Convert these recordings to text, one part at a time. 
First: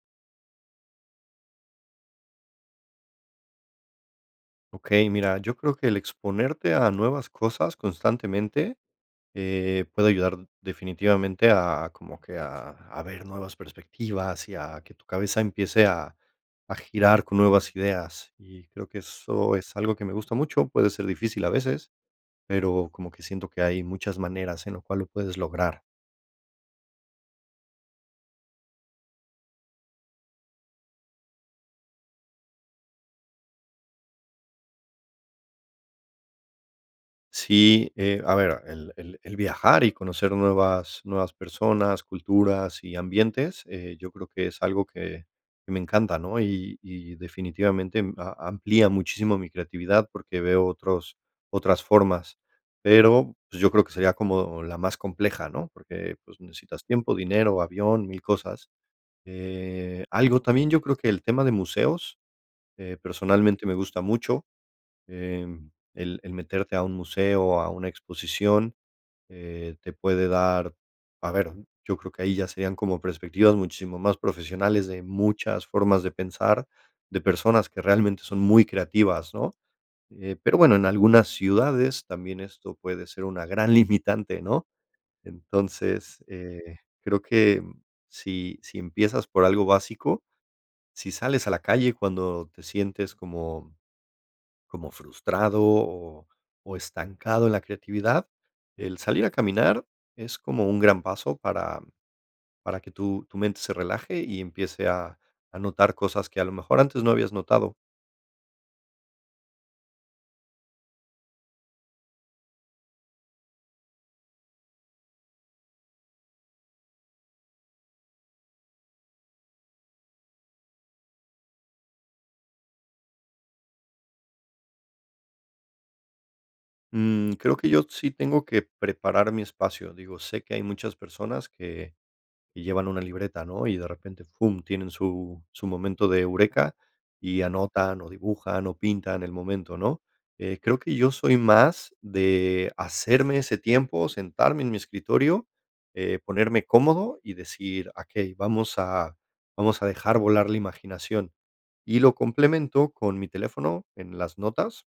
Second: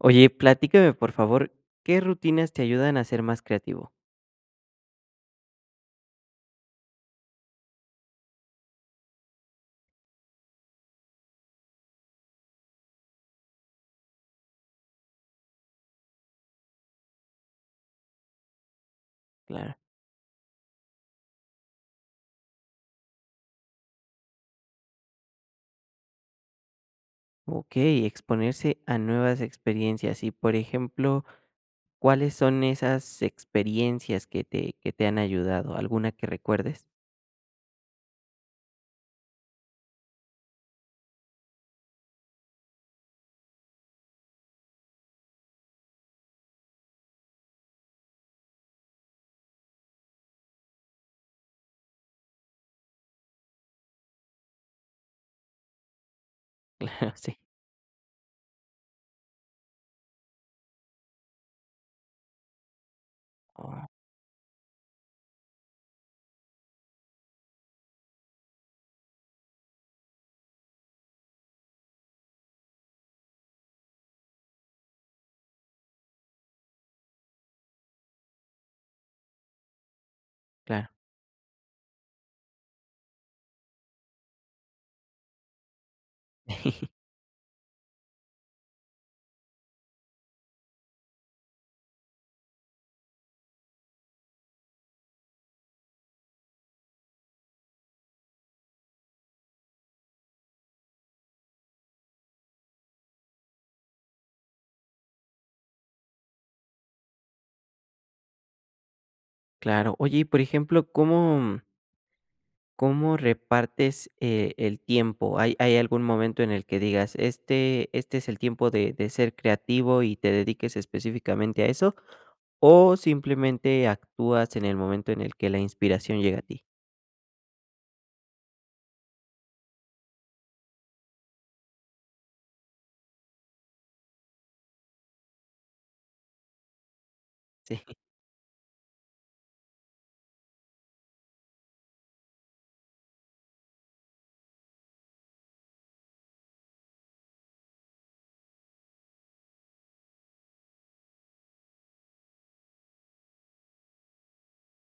Oye platícame por favor, ¿qué rutinas te ayudan a ser más creativo? Okey, mira, yo creo que el exponerte a nuevas cosas constantemente, eh, puede ayudar definitivamente a como que a a ver nuevas perspectivas y a que tu cabeza empiece a a girar con nuevas ideas y creo que eso Claro. es algo que me gusta mucho. Puede ser difícil a veces, pero como que siento que hay muchas maneras en lo cual lo puedes lograr. Okey, exponerse a nuevas experiencias y, por ejemplo, ¿cuáles son esas experiencias que te que te han ayudado? ¿Alguna que recuerdes? Sí, eh, a ver, el el el viajar y conocer nuevas nuevas personas, culturas y ambientes, eh, yo creo que es algo que que me encanta, ¿no?, y y definitivamente m a amplía muchísimo mi creatividad, porque veo otros otras formas, pero, pues, yo creo que sería como la más compleja, ¿no?, porque, pues, necesitas Claro, tiempo, sí. dinero, avión, mil cosas. Eh, algo también, yo creo que el tema de museos, eh, personalmente me Oh. gusta mucho. Eh, el el meterte a un museo, a una exposición, eh, te puede dar a ver, yo creo que ahí ya serían como perspectivas muchísimo más profesionales de muchas formas de pensar, de personas que realmente son muy creativas, ¿no?, eh, pero bueno, en Claro. algunas ciudades también esto puede ser una gran limitante ¿no?, entonces, eh, creo que si si empiezas por algo básico, si sales a la calle cuando te sientes como como frustrado o o estancado en la creatividad, el salir a caminar es como un gran paso para para que tu tu mente se relaje y empiece a a notar cosas que a lo mejor antes no habías notado. Claro, oye, y por ejemplo, ¿cómo cómo repartes, eh, el tiempo? ¿Hay hay algún momento en el que digas: "Este este es el tiempo de de ser creativo" y te dediques específicamente a eso? ¿O simplemente actúas en el momento en el que la inspiración llega a ti? Mm, creo que yo sí tengo que preparar mi espacio, digo, sé que hay muchas personas que que llevan una libreta, ¿no?, y de repente, pum, tienen su su momento de eureka y Sí. anotan o dibujan o pintan el momento, ¿no? Eh, creo que yo soy más de hacerme ese tiempo, sentarme en mi escritorio, eh, ponerme cómodo y decir: "Okey, vamos a vamos a dejar volar la imaginación". Y lo complemento con mi teléfono en las notas,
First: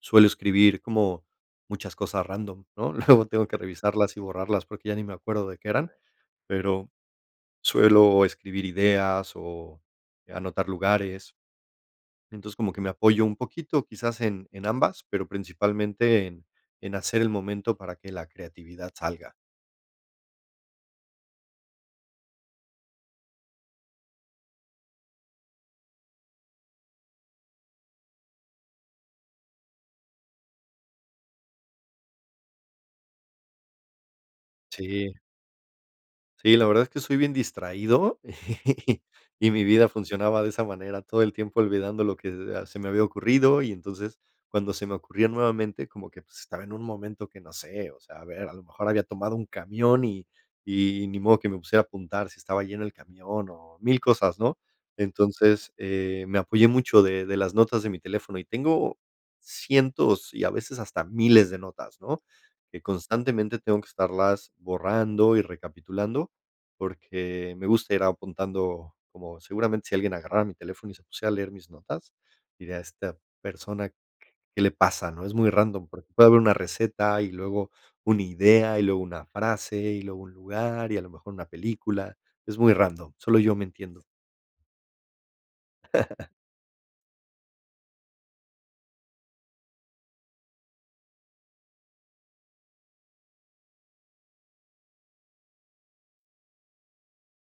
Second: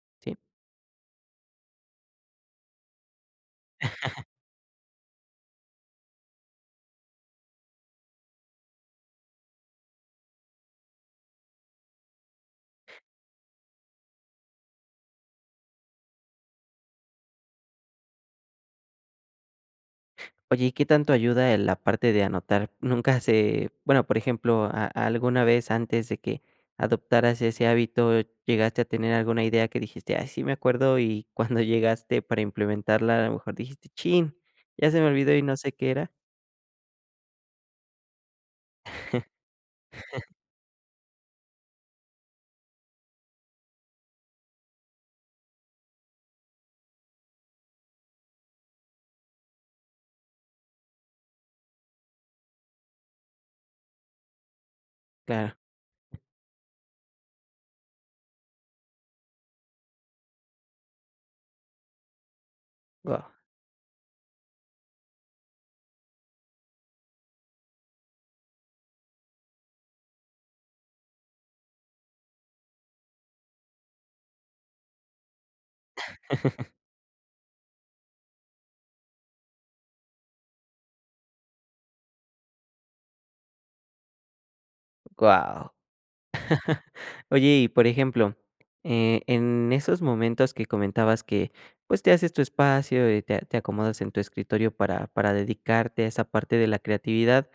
suelo Sí. escribir como muchas cosas random ¿no? Luego tengo que revisarlas y borrarlas, porque ya ni me acuerdo de qué eran, pero suelo escribir ideas o anotar lugares. Entonces, como que me apoyo un poquito, quizás en en ambas, pero, principalmente, en en hacer el momento para que la creatividad salga. Oye, ¿y qué tanto ayuda, eh, la parte de anotar? Nunca se, bueno, por ejemplo, ¿a a alguna vez antes de que adoptaras ese hábito llegaste a tener alguna idea que dijiste: "Ay, sí me acuerdo", y cuando llegaste para implementarla a lo mejor dijiste: "Chin, ya se me Sí. olvidó y no sé qué era"? Sí, la verdad es que soy bien distraído y mi vida funcionaba de esa manera, todo el tiempo olvidando lo que, ah, se me había ocurrido y entonces cuando se me ocurría nuevamente como que, pues, estaba en un momento que no sé. O sea, a ver, a lo mejor había tomado un camión y y ni modo que me pusiera a apuntar si estaba lleno el camión o mil cosas, ¿no? Claro. Entonces, eh, me apoyé mucho de de las notas de mi teléfono. Y tengo cientos y a veces hasta miles de notas, ¿no?, que Guau. constantemente tengo que estarlas borrando y recapitulando, porque, me gusta ir apuntando como seguramente si alguien agarrara mi teléfono y se pusiera a leer mis notas, diría: "¿A esta persona q qué le pasa?", ¿no?". Es muy random, porque puede haber una receta y luego una idea, y luego una frase y luego un lugar y a lo mejor una película. Es muy random, solo yo me entiendo. Guau. Oye, y, por ejemplo, eh, en esos momentos que comentabas que, pues, te haces tu espacio y te te acomodas en tu escritorio para para dedicarte a esa parte de la creatividad,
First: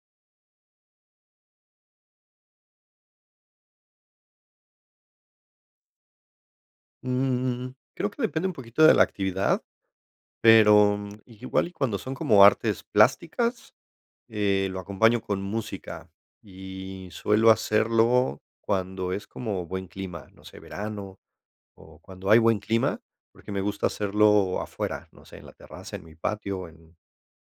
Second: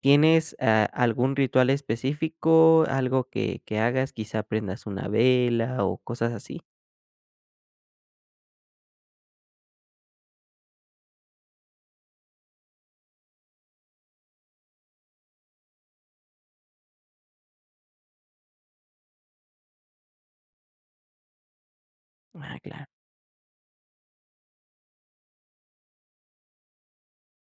¿tienes, ah, algún ritual específico, algo que que hagas? ¿Quizá prendas una vela o cosas así? Mm, creo que depende un poquito de la actividad, pero, mm, igual y cuando son como artes plásticas, eh, lo acompaño con música, y suelo hacerlo cuando es como buen clima, no sé verano, o cuando hay Ah, buen claro. clima, porque me gusta hacerlo afuera, no sé, en la terraza, en mi patio, en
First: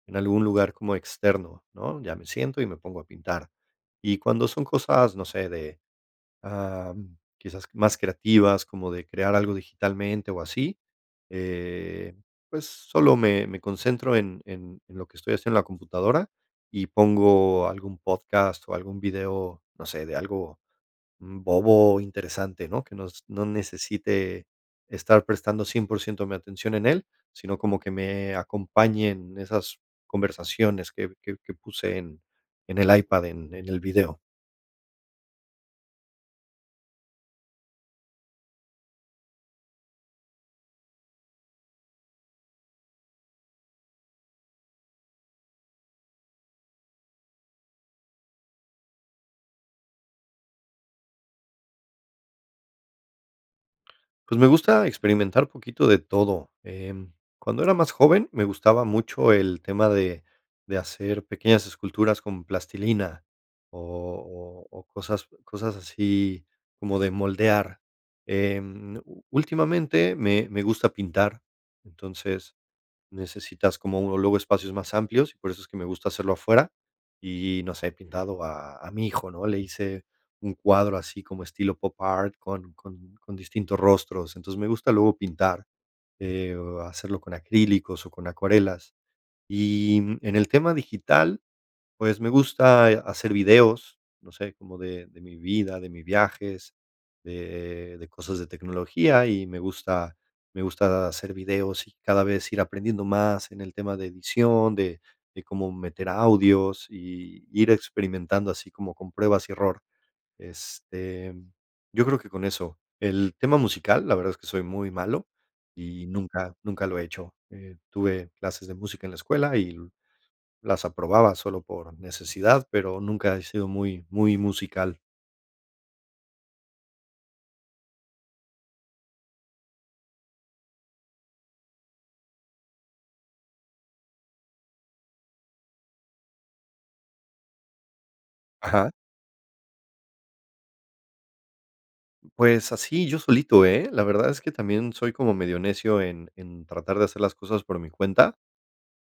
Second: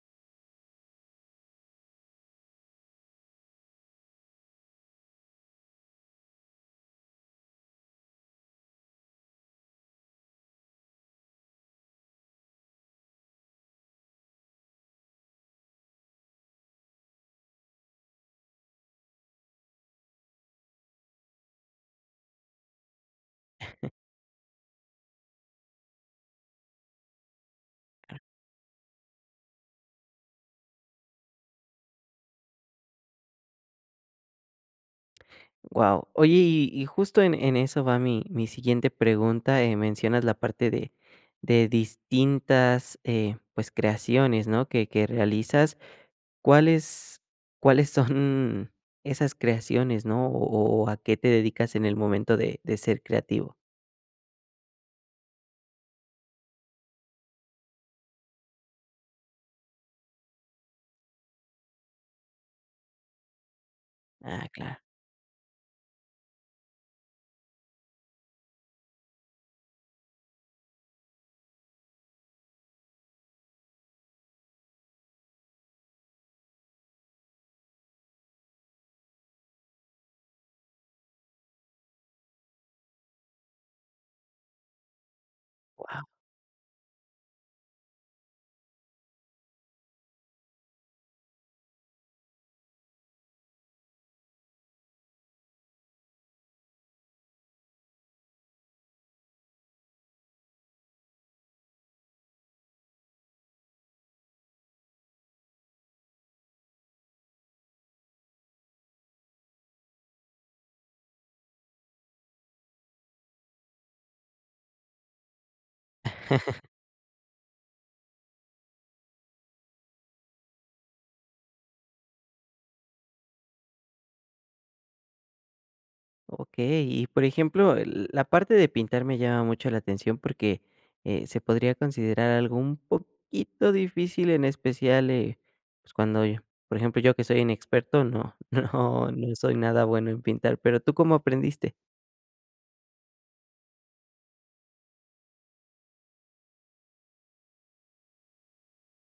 en algún lugar como externo, ¿no?, ya me siento y me pongo a pintar, y cuando son cosas, no sé, de, am, quizás más creativas, como de crear algo digitalmente o así, eh, pues, solo me me concentro en en lo que estoy haciendo en la computadora y pongo algún podcast o algún video, no sé, de algo, mm, bobo o interesante, ¿no?, que nos no necesite estar prestando 100% mi atención en él, sino como que me acompañen esas conversaciones que que que puse en en el iPad en en el video. Wao, oye y y justo en en eso va mi mi siguiente pregunta, eh, mencionas la parte de de distintas, eh, pues, creaciones, ¿no?, que que realizas, ¿cuáles cuáles son esas creaciones, ¿no?, o o o a qué te dedicas en el momento de de ser creativo? Pues, me gusta experimentar poquito de todo, em, cuando era más joven, me gustaba mucho el tema de de hacer pequeñas esculturas con plastilina, Ah, o o claro. o cosas o cosas así como de moldear, em, ú últimamente me me gusta pintar, entonces, necesitas como, uh, luego espacios más amplios, por eso es que me gusta hacerlo afuera, y y no sé, he pintado a a mi hijo, ¿no?, le hice un cuadro así como estilo pop art con con con distintos rostros, entonces, me gusta luego pintar, Guau. eh, hacerlo con acrílicos o con acuarelas, y, mm, en el tema digital, pues, me gusta hacer, eh, videos, no sé, como de de mi vida, de mi viajes, de de cosas de tecnología, y me gusta me gusta hacer videos y cada vez ir aprendiendo más en el tema de edición, de de cómo meter audios y ir experimentando así como con pruebas y error, este, yo creo que con eso, el tema musical, la verdad es que soy muy malo y nunca nunca lo he hecho, eh, tuve clases de música en la escuela y las aprobaba solo por necesidad, pero nunca he sido muy muy musical. Okey, y, por ejemplo, eh, l la parte de pintar me llama mucho la atención porque, eh, se podría considerar algo un poquito difícil, en especial, eh, pues cuando yo por ejemplo, yo que soy inexperto, no, Ajá. no, no soy nada bueno en pintar, pero ¿tú cómo aprendiste? Pues así, yo solito, ¿eh?, la verdad es que también soy como medio necio en en tratar de hacer las cosas por mi cuenta.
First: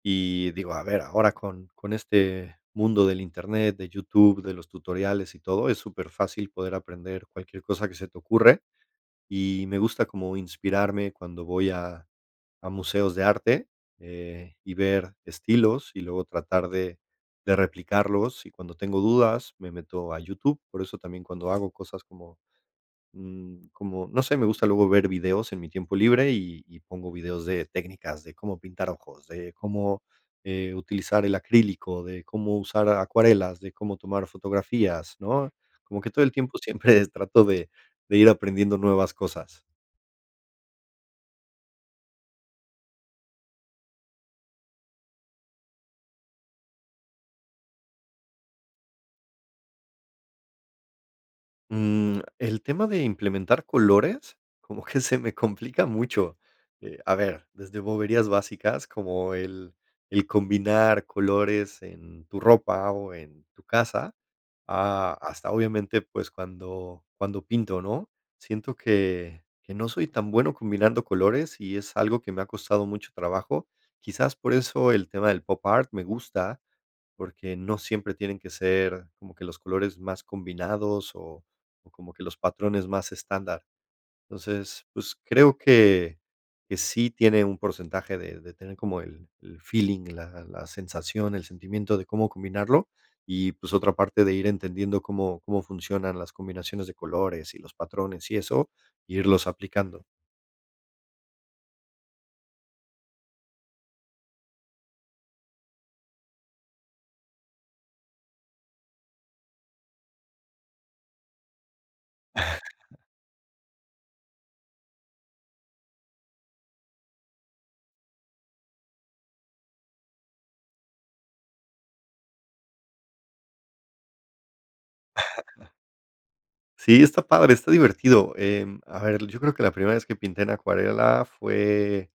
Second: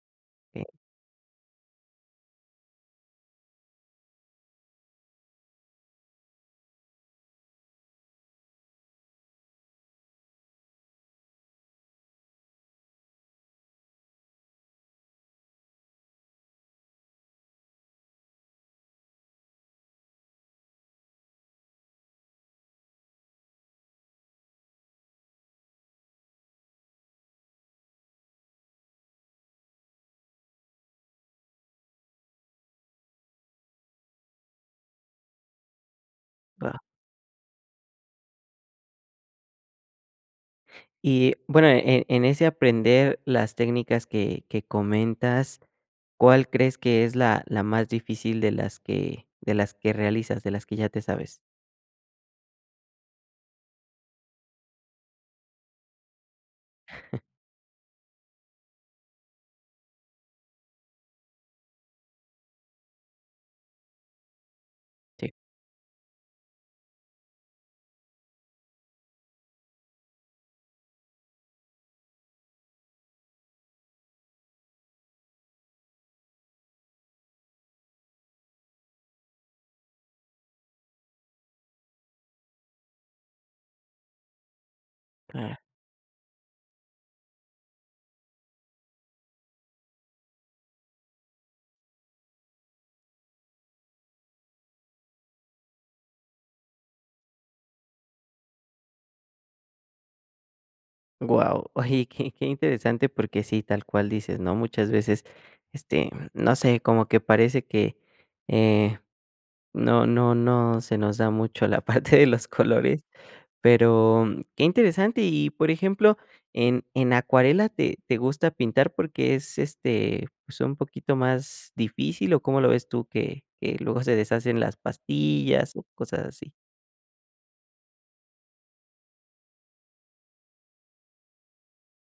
Y digo, [unintelligible] a ver, ahora con con este mundo del internet, de YouTube, de los tutoriales y todo, es superfácil poder aprender cualquier cosa que se te ocurre. Y me gusta como inspirarme cuando voy a a museos de arte, eh, y ver estilos, y luego tratar de de replicarlos, y cuando tengo dudas, me meto a YouTube. Por eso también, cuando hago cosas como mm, como, no sé, me gusta luego ver videos en mi tiempo libre, y y pongo videos de técnicas, de cómo pintar ojos, de cómo, eh, utilizar el acrílico, de cómo usar acuarelas, de cómo tomar fotografías, ¿no? Como que todo el tiempo Va. siempre es trato de de ir aprendiendo nuevas cosas. Y bueno en en ese aprender las técnicas que que comentas, ¿cuál crees que es la la más difícil de las que de las que realizas, de las que ya te sabes? Mm, el tema de implementar colores, como que se me complica mucho, eh, a ver, desde boberías básicas, como el el combinar colores en tu ropa o en tu casa, a Sí. hasta obviamente, pues cuando cuando pinto, ¿no? siento que que no soy tan bueno combinando colores y es algo que me ha costado mucho trabajo, quizás por eso el tema del popart me gusta, porque no siempre tienen que ser como que los colores más combinados o o como que los patrones más estándar. Entonces, pues Claro. creo que que sí tiene un porcentaje de de tener como el el feeling, la la sensación, el sentimiento de cómo combinarlo, y, pues, otra parte de ir entendiendo cómo cómo funcionan las combinaciones de colores y los patrones y eso, irlos aplicando. Wao, oye, y qué qué interesante porque sí, tal cual dices, ¿no?, muchas veces, este, no sé, como que parece que, eh, no no no se nos da mucho la parte de los colores, pero, mm, qué interesante y, por ejemplo, ¿en en acuarela te te gusta pintar porque es, este, pues, un poquito más difícil o cómo lo ves tú que que luego se deshacen las pastillas o cosas así? Sí, está padre, está divertido, em, a ver, yo creo que la primera vez que pinté en acuarela fue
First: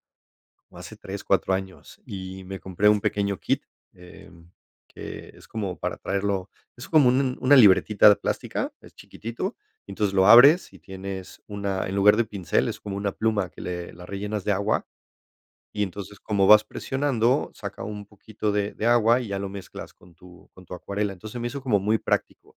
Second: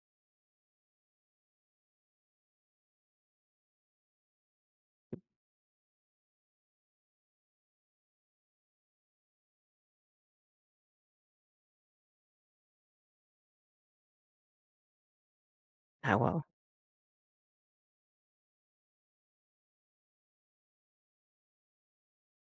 o hace 3, 4 años, y me compré un pequeño kit, em, que es como para traerlo, es como un un una libretita plástica, es chiquitito, entonces lo abres y tienes una, en lugar de pincel, es como una pluma que le la rellenas de agua, y Ah, entonces wao. como vas presionando, saca un poquito de de agua y ya lo mezclas con tu con tu acuarela, entonces, se me hizo como muy práctico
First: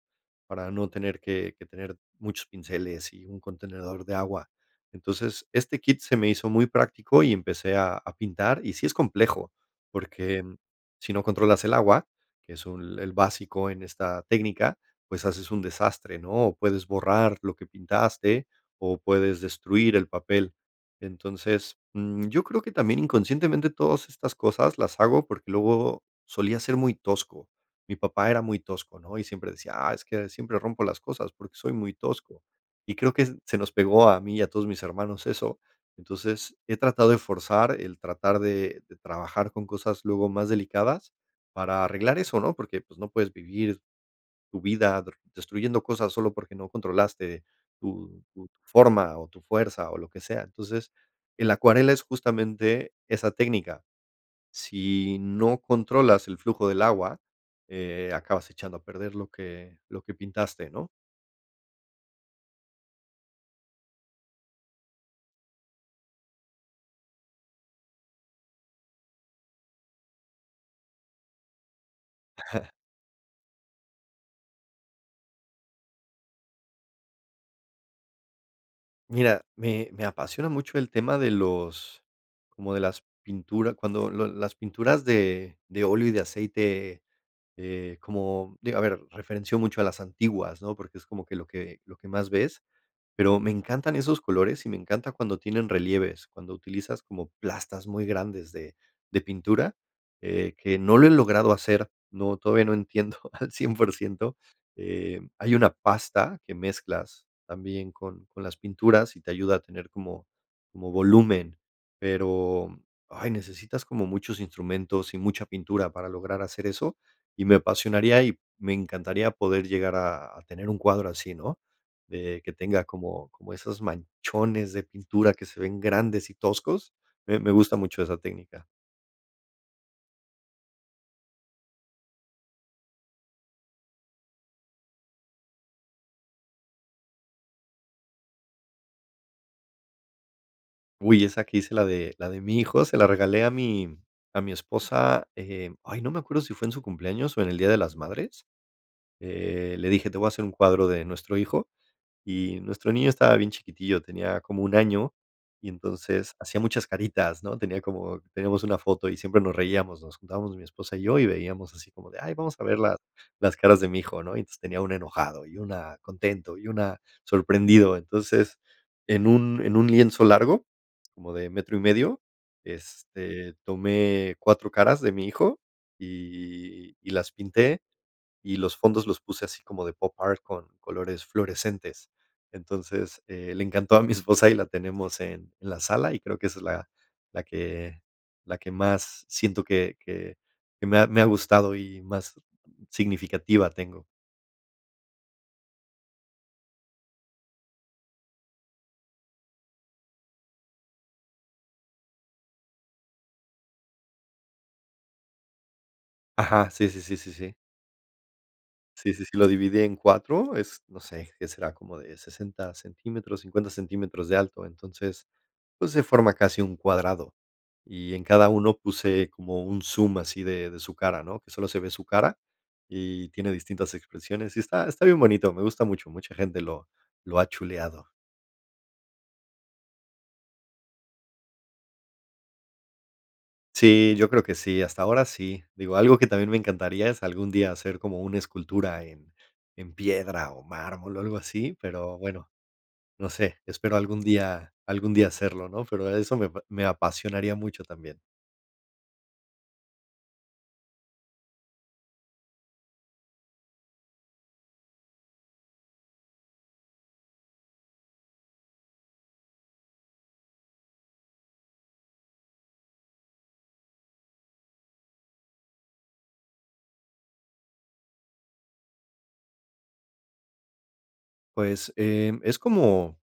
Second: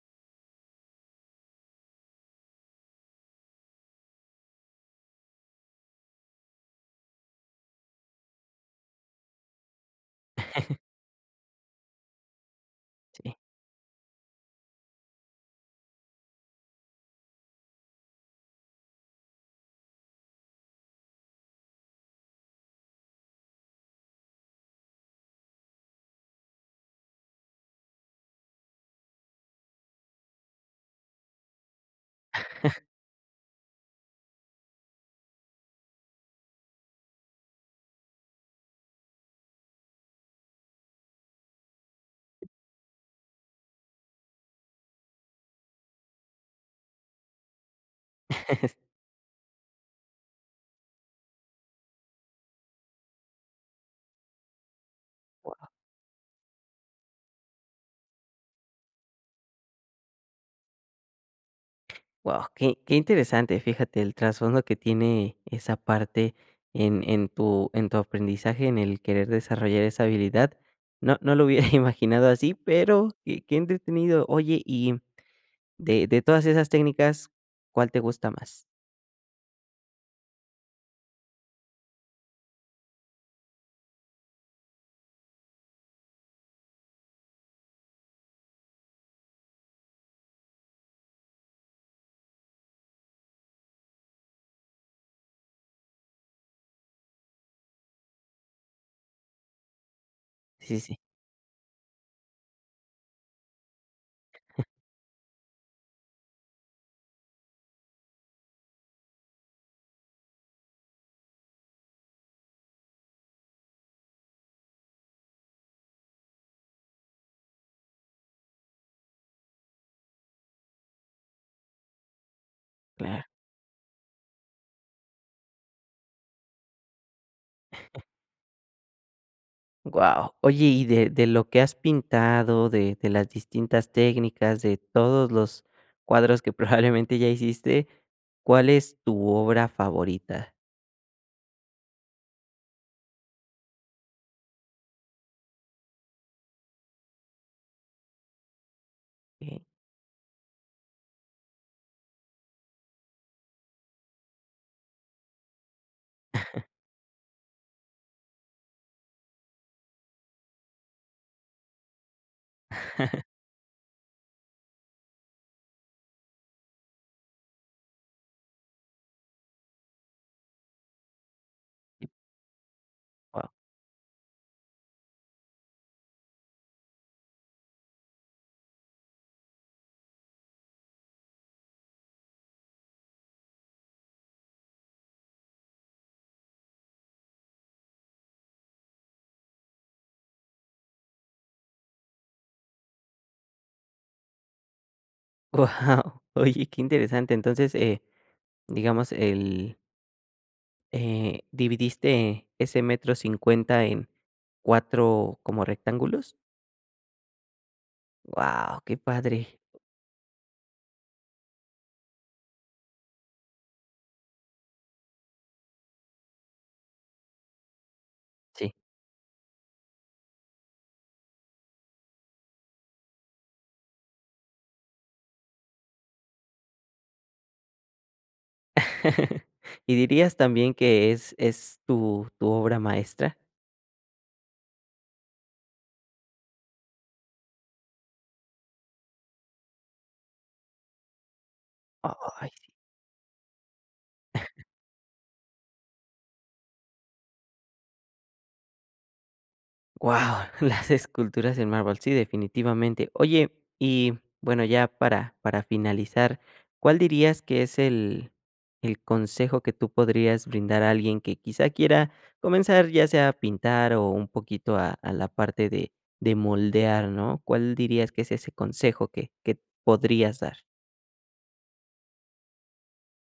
para no tener que que tener muchos pinceles y un contenedor de agua, entonces, este kit se me hizo muy práctico y empecé a a pintar, y sí es complejo, porque, em, si no controlas el agua, que es un el Sí. básico en esta técnica, pues haces un desastre ¿no?, puedes borrar lo que pintaste o puedes destruir el papel, entonces, mm, yo creo que también inconscientemente todas estas cosas las hago porque luego solía ser muy tosco, mi papá era muy tosco, ¿no?, y siempre decía: "Ah, es que siempre rompo las cosas porque soy muy tosco", y creo que se nos pegó a mí y a todos mis hermanos eso. Entonces, he tratado de forzar el tratar de de trabajar con cosas luego más delicadas para arreglar eso, ¿no?, porque, pues, no puedes vivir tu vida der destruyendo cosas solo porque no controlaste tu tu forma o tu fuerza o lo que sea, entonces, en la acuarela es justamente esa técnica, si no Wao. controlas el flujo del agua, eh, acabas echando a perder lo que lo que pintaste, ¿no? Wao, qué qué interesante, fíjate, el trasfondo que tiene esa parte en en tu en tu aprendizaje, en el querer desarrollar esa habilidad, no no lo hubiera imaginado así, pero qué qué entretenido, oye y, mm, de de todas esas técnicas, ¿cuál te gusta más? Mira, me me apasiona mucho el tema de los como de las pinturas, cuando lo las pinturas de de óleo y de aceite, eh, como digo a ver, referenció mucho a las antiguas, ¿no? Porque es como que lo que lo que más ves. Pero me encantan esos colores y me encanta cuando tienen relieves, cuando utilizas como plastas muy grandes de de pintura, eh, que Sí, sí. no lo he logrado hacer, no, todavía no entiendo, al 100% Eh, hay una pasta que mezclas también con con las pinturas y te ayuda a tener como como volumen. Pero, ay necesitas como muchos instrumentos y mucha pintura para lograr hacer eso, y me apasionaría, y me encantaría poder llegar a a tener un cuadro así, ¿no? De que tenga Claro. como como esos manchones de pintura que se ven grandes y toscos. Me me gusta mucho esa técnica. Wao. Oye y de de lo que has pintado, de de las distintas técnicas, de todos los cuadros que probablemente ya hiciste, ¿cuál es tu obra favorita? Uy, esa que hice la de la de mi hijo, se la regalé a mi a mi esposa. Eh, ay, no me acuerdo si fue en su cumpleaños o en el día de las madres. Eh. Eh, le dije, te voy a hacer un cuadro de nuestro hijo y nuestro niño estaba bien chiquitillo, tenía como 1, año y entonces hacía muchas caritas, ¿no? Tenía como tenemos una foto y siempre nos reíamos, nos juntábamos mi esposa y yo, y veíamos así como de, ay vamos a ver las las caras de mi hijo, ¿no? Y entonces tenía una enojado, y una contento y una sorprendido. Entonces, en un en un lienzo largo, como de metro y medio, Wao. este, tomé 4, caras de mi hijo y y las pinté, y los fondos los puse así como de pop art con colores fluorescentes. Entonces, eh le encantó a mi esposa y la tenemos en la sala y creo que esa es la que la que más siento que que que me ha me ha gustado y más significativa tengo. Wao, oye qué interesante, entonces eh digamos el eh, ¿dividiste ese metro 50 en 4 como rectángulos? Ajá, sí sí sí sí sí. Wao, qué Sí sí sí, lo padre. dividí en 4, es, no sé, que será como de 60 centímetros, 50 centímetros de alto. Entonces, pues se forma casi un cuadrado, y en cada Sí. uno puse como un zoom así de- de su cara, ¿no? Que solo se ve su cara y tiene distintas expresiones. Y está- está bien bonito, me gusta mucho, mucha gente lo lo ha chuleado. ¿Y dirías también que es- es tu- tu obra maestra? Sí, yo creo que sí, hasta ahora sí. Digo, algo que también me encantaría es algún día hacer como una escultura en- en piedra o mármol o algo así, pero, bueno, Ay. no sé, espero algún día algún día hacerlo, ¿no? Pero eso me- me apasionaría mucho también. Wao, las esculturas en mármol. Sí, definitivamente. Oye, y bueno, ya para- para finalizar, ¿cuál dirías que es el- el consejo que tú podrías brindar a alguien que quizá quiera comenzar, ya sea a pintar o un poquito a- a la parte de- de moldear, no? ¿Cuál dirías que es ese consejo que que podrías dar? Pues eh, es como-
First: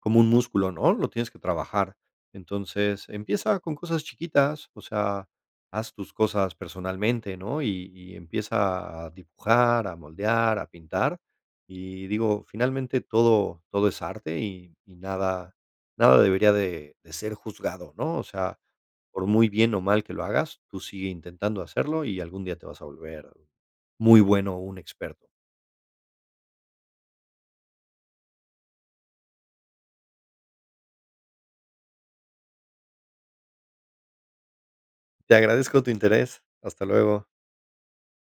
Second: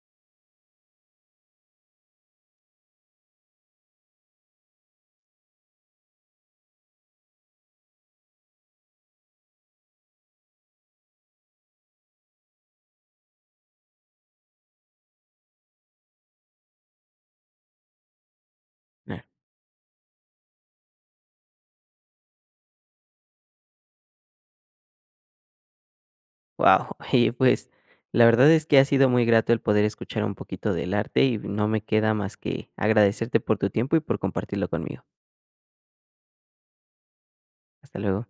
como un músculo, ¿no? Lo tienes que trabajar. Entonces, empieza con cosas chiquitas, o sea, haz tus cosas personalmente, ¿no? Y- y empieza a dibujar, a moldear, a pintar. Y digo, finalmente, todo, todo es arte y- y nada- nada debería de- de ser juzgado, ¿no? O sea, por muy bien o mal que lo hagas, tú sigue intentando hacerlo y algún día te vas a volver muy bueno o un experto. Wao, y pues la verdad es que ha sido muy grato el poder escuchar un poquito del arte y no me queda más que agradecerte por tu tiempo y por compartirlo conmigo. Te agradezco tu interés. Hasta luego. Hasta luego.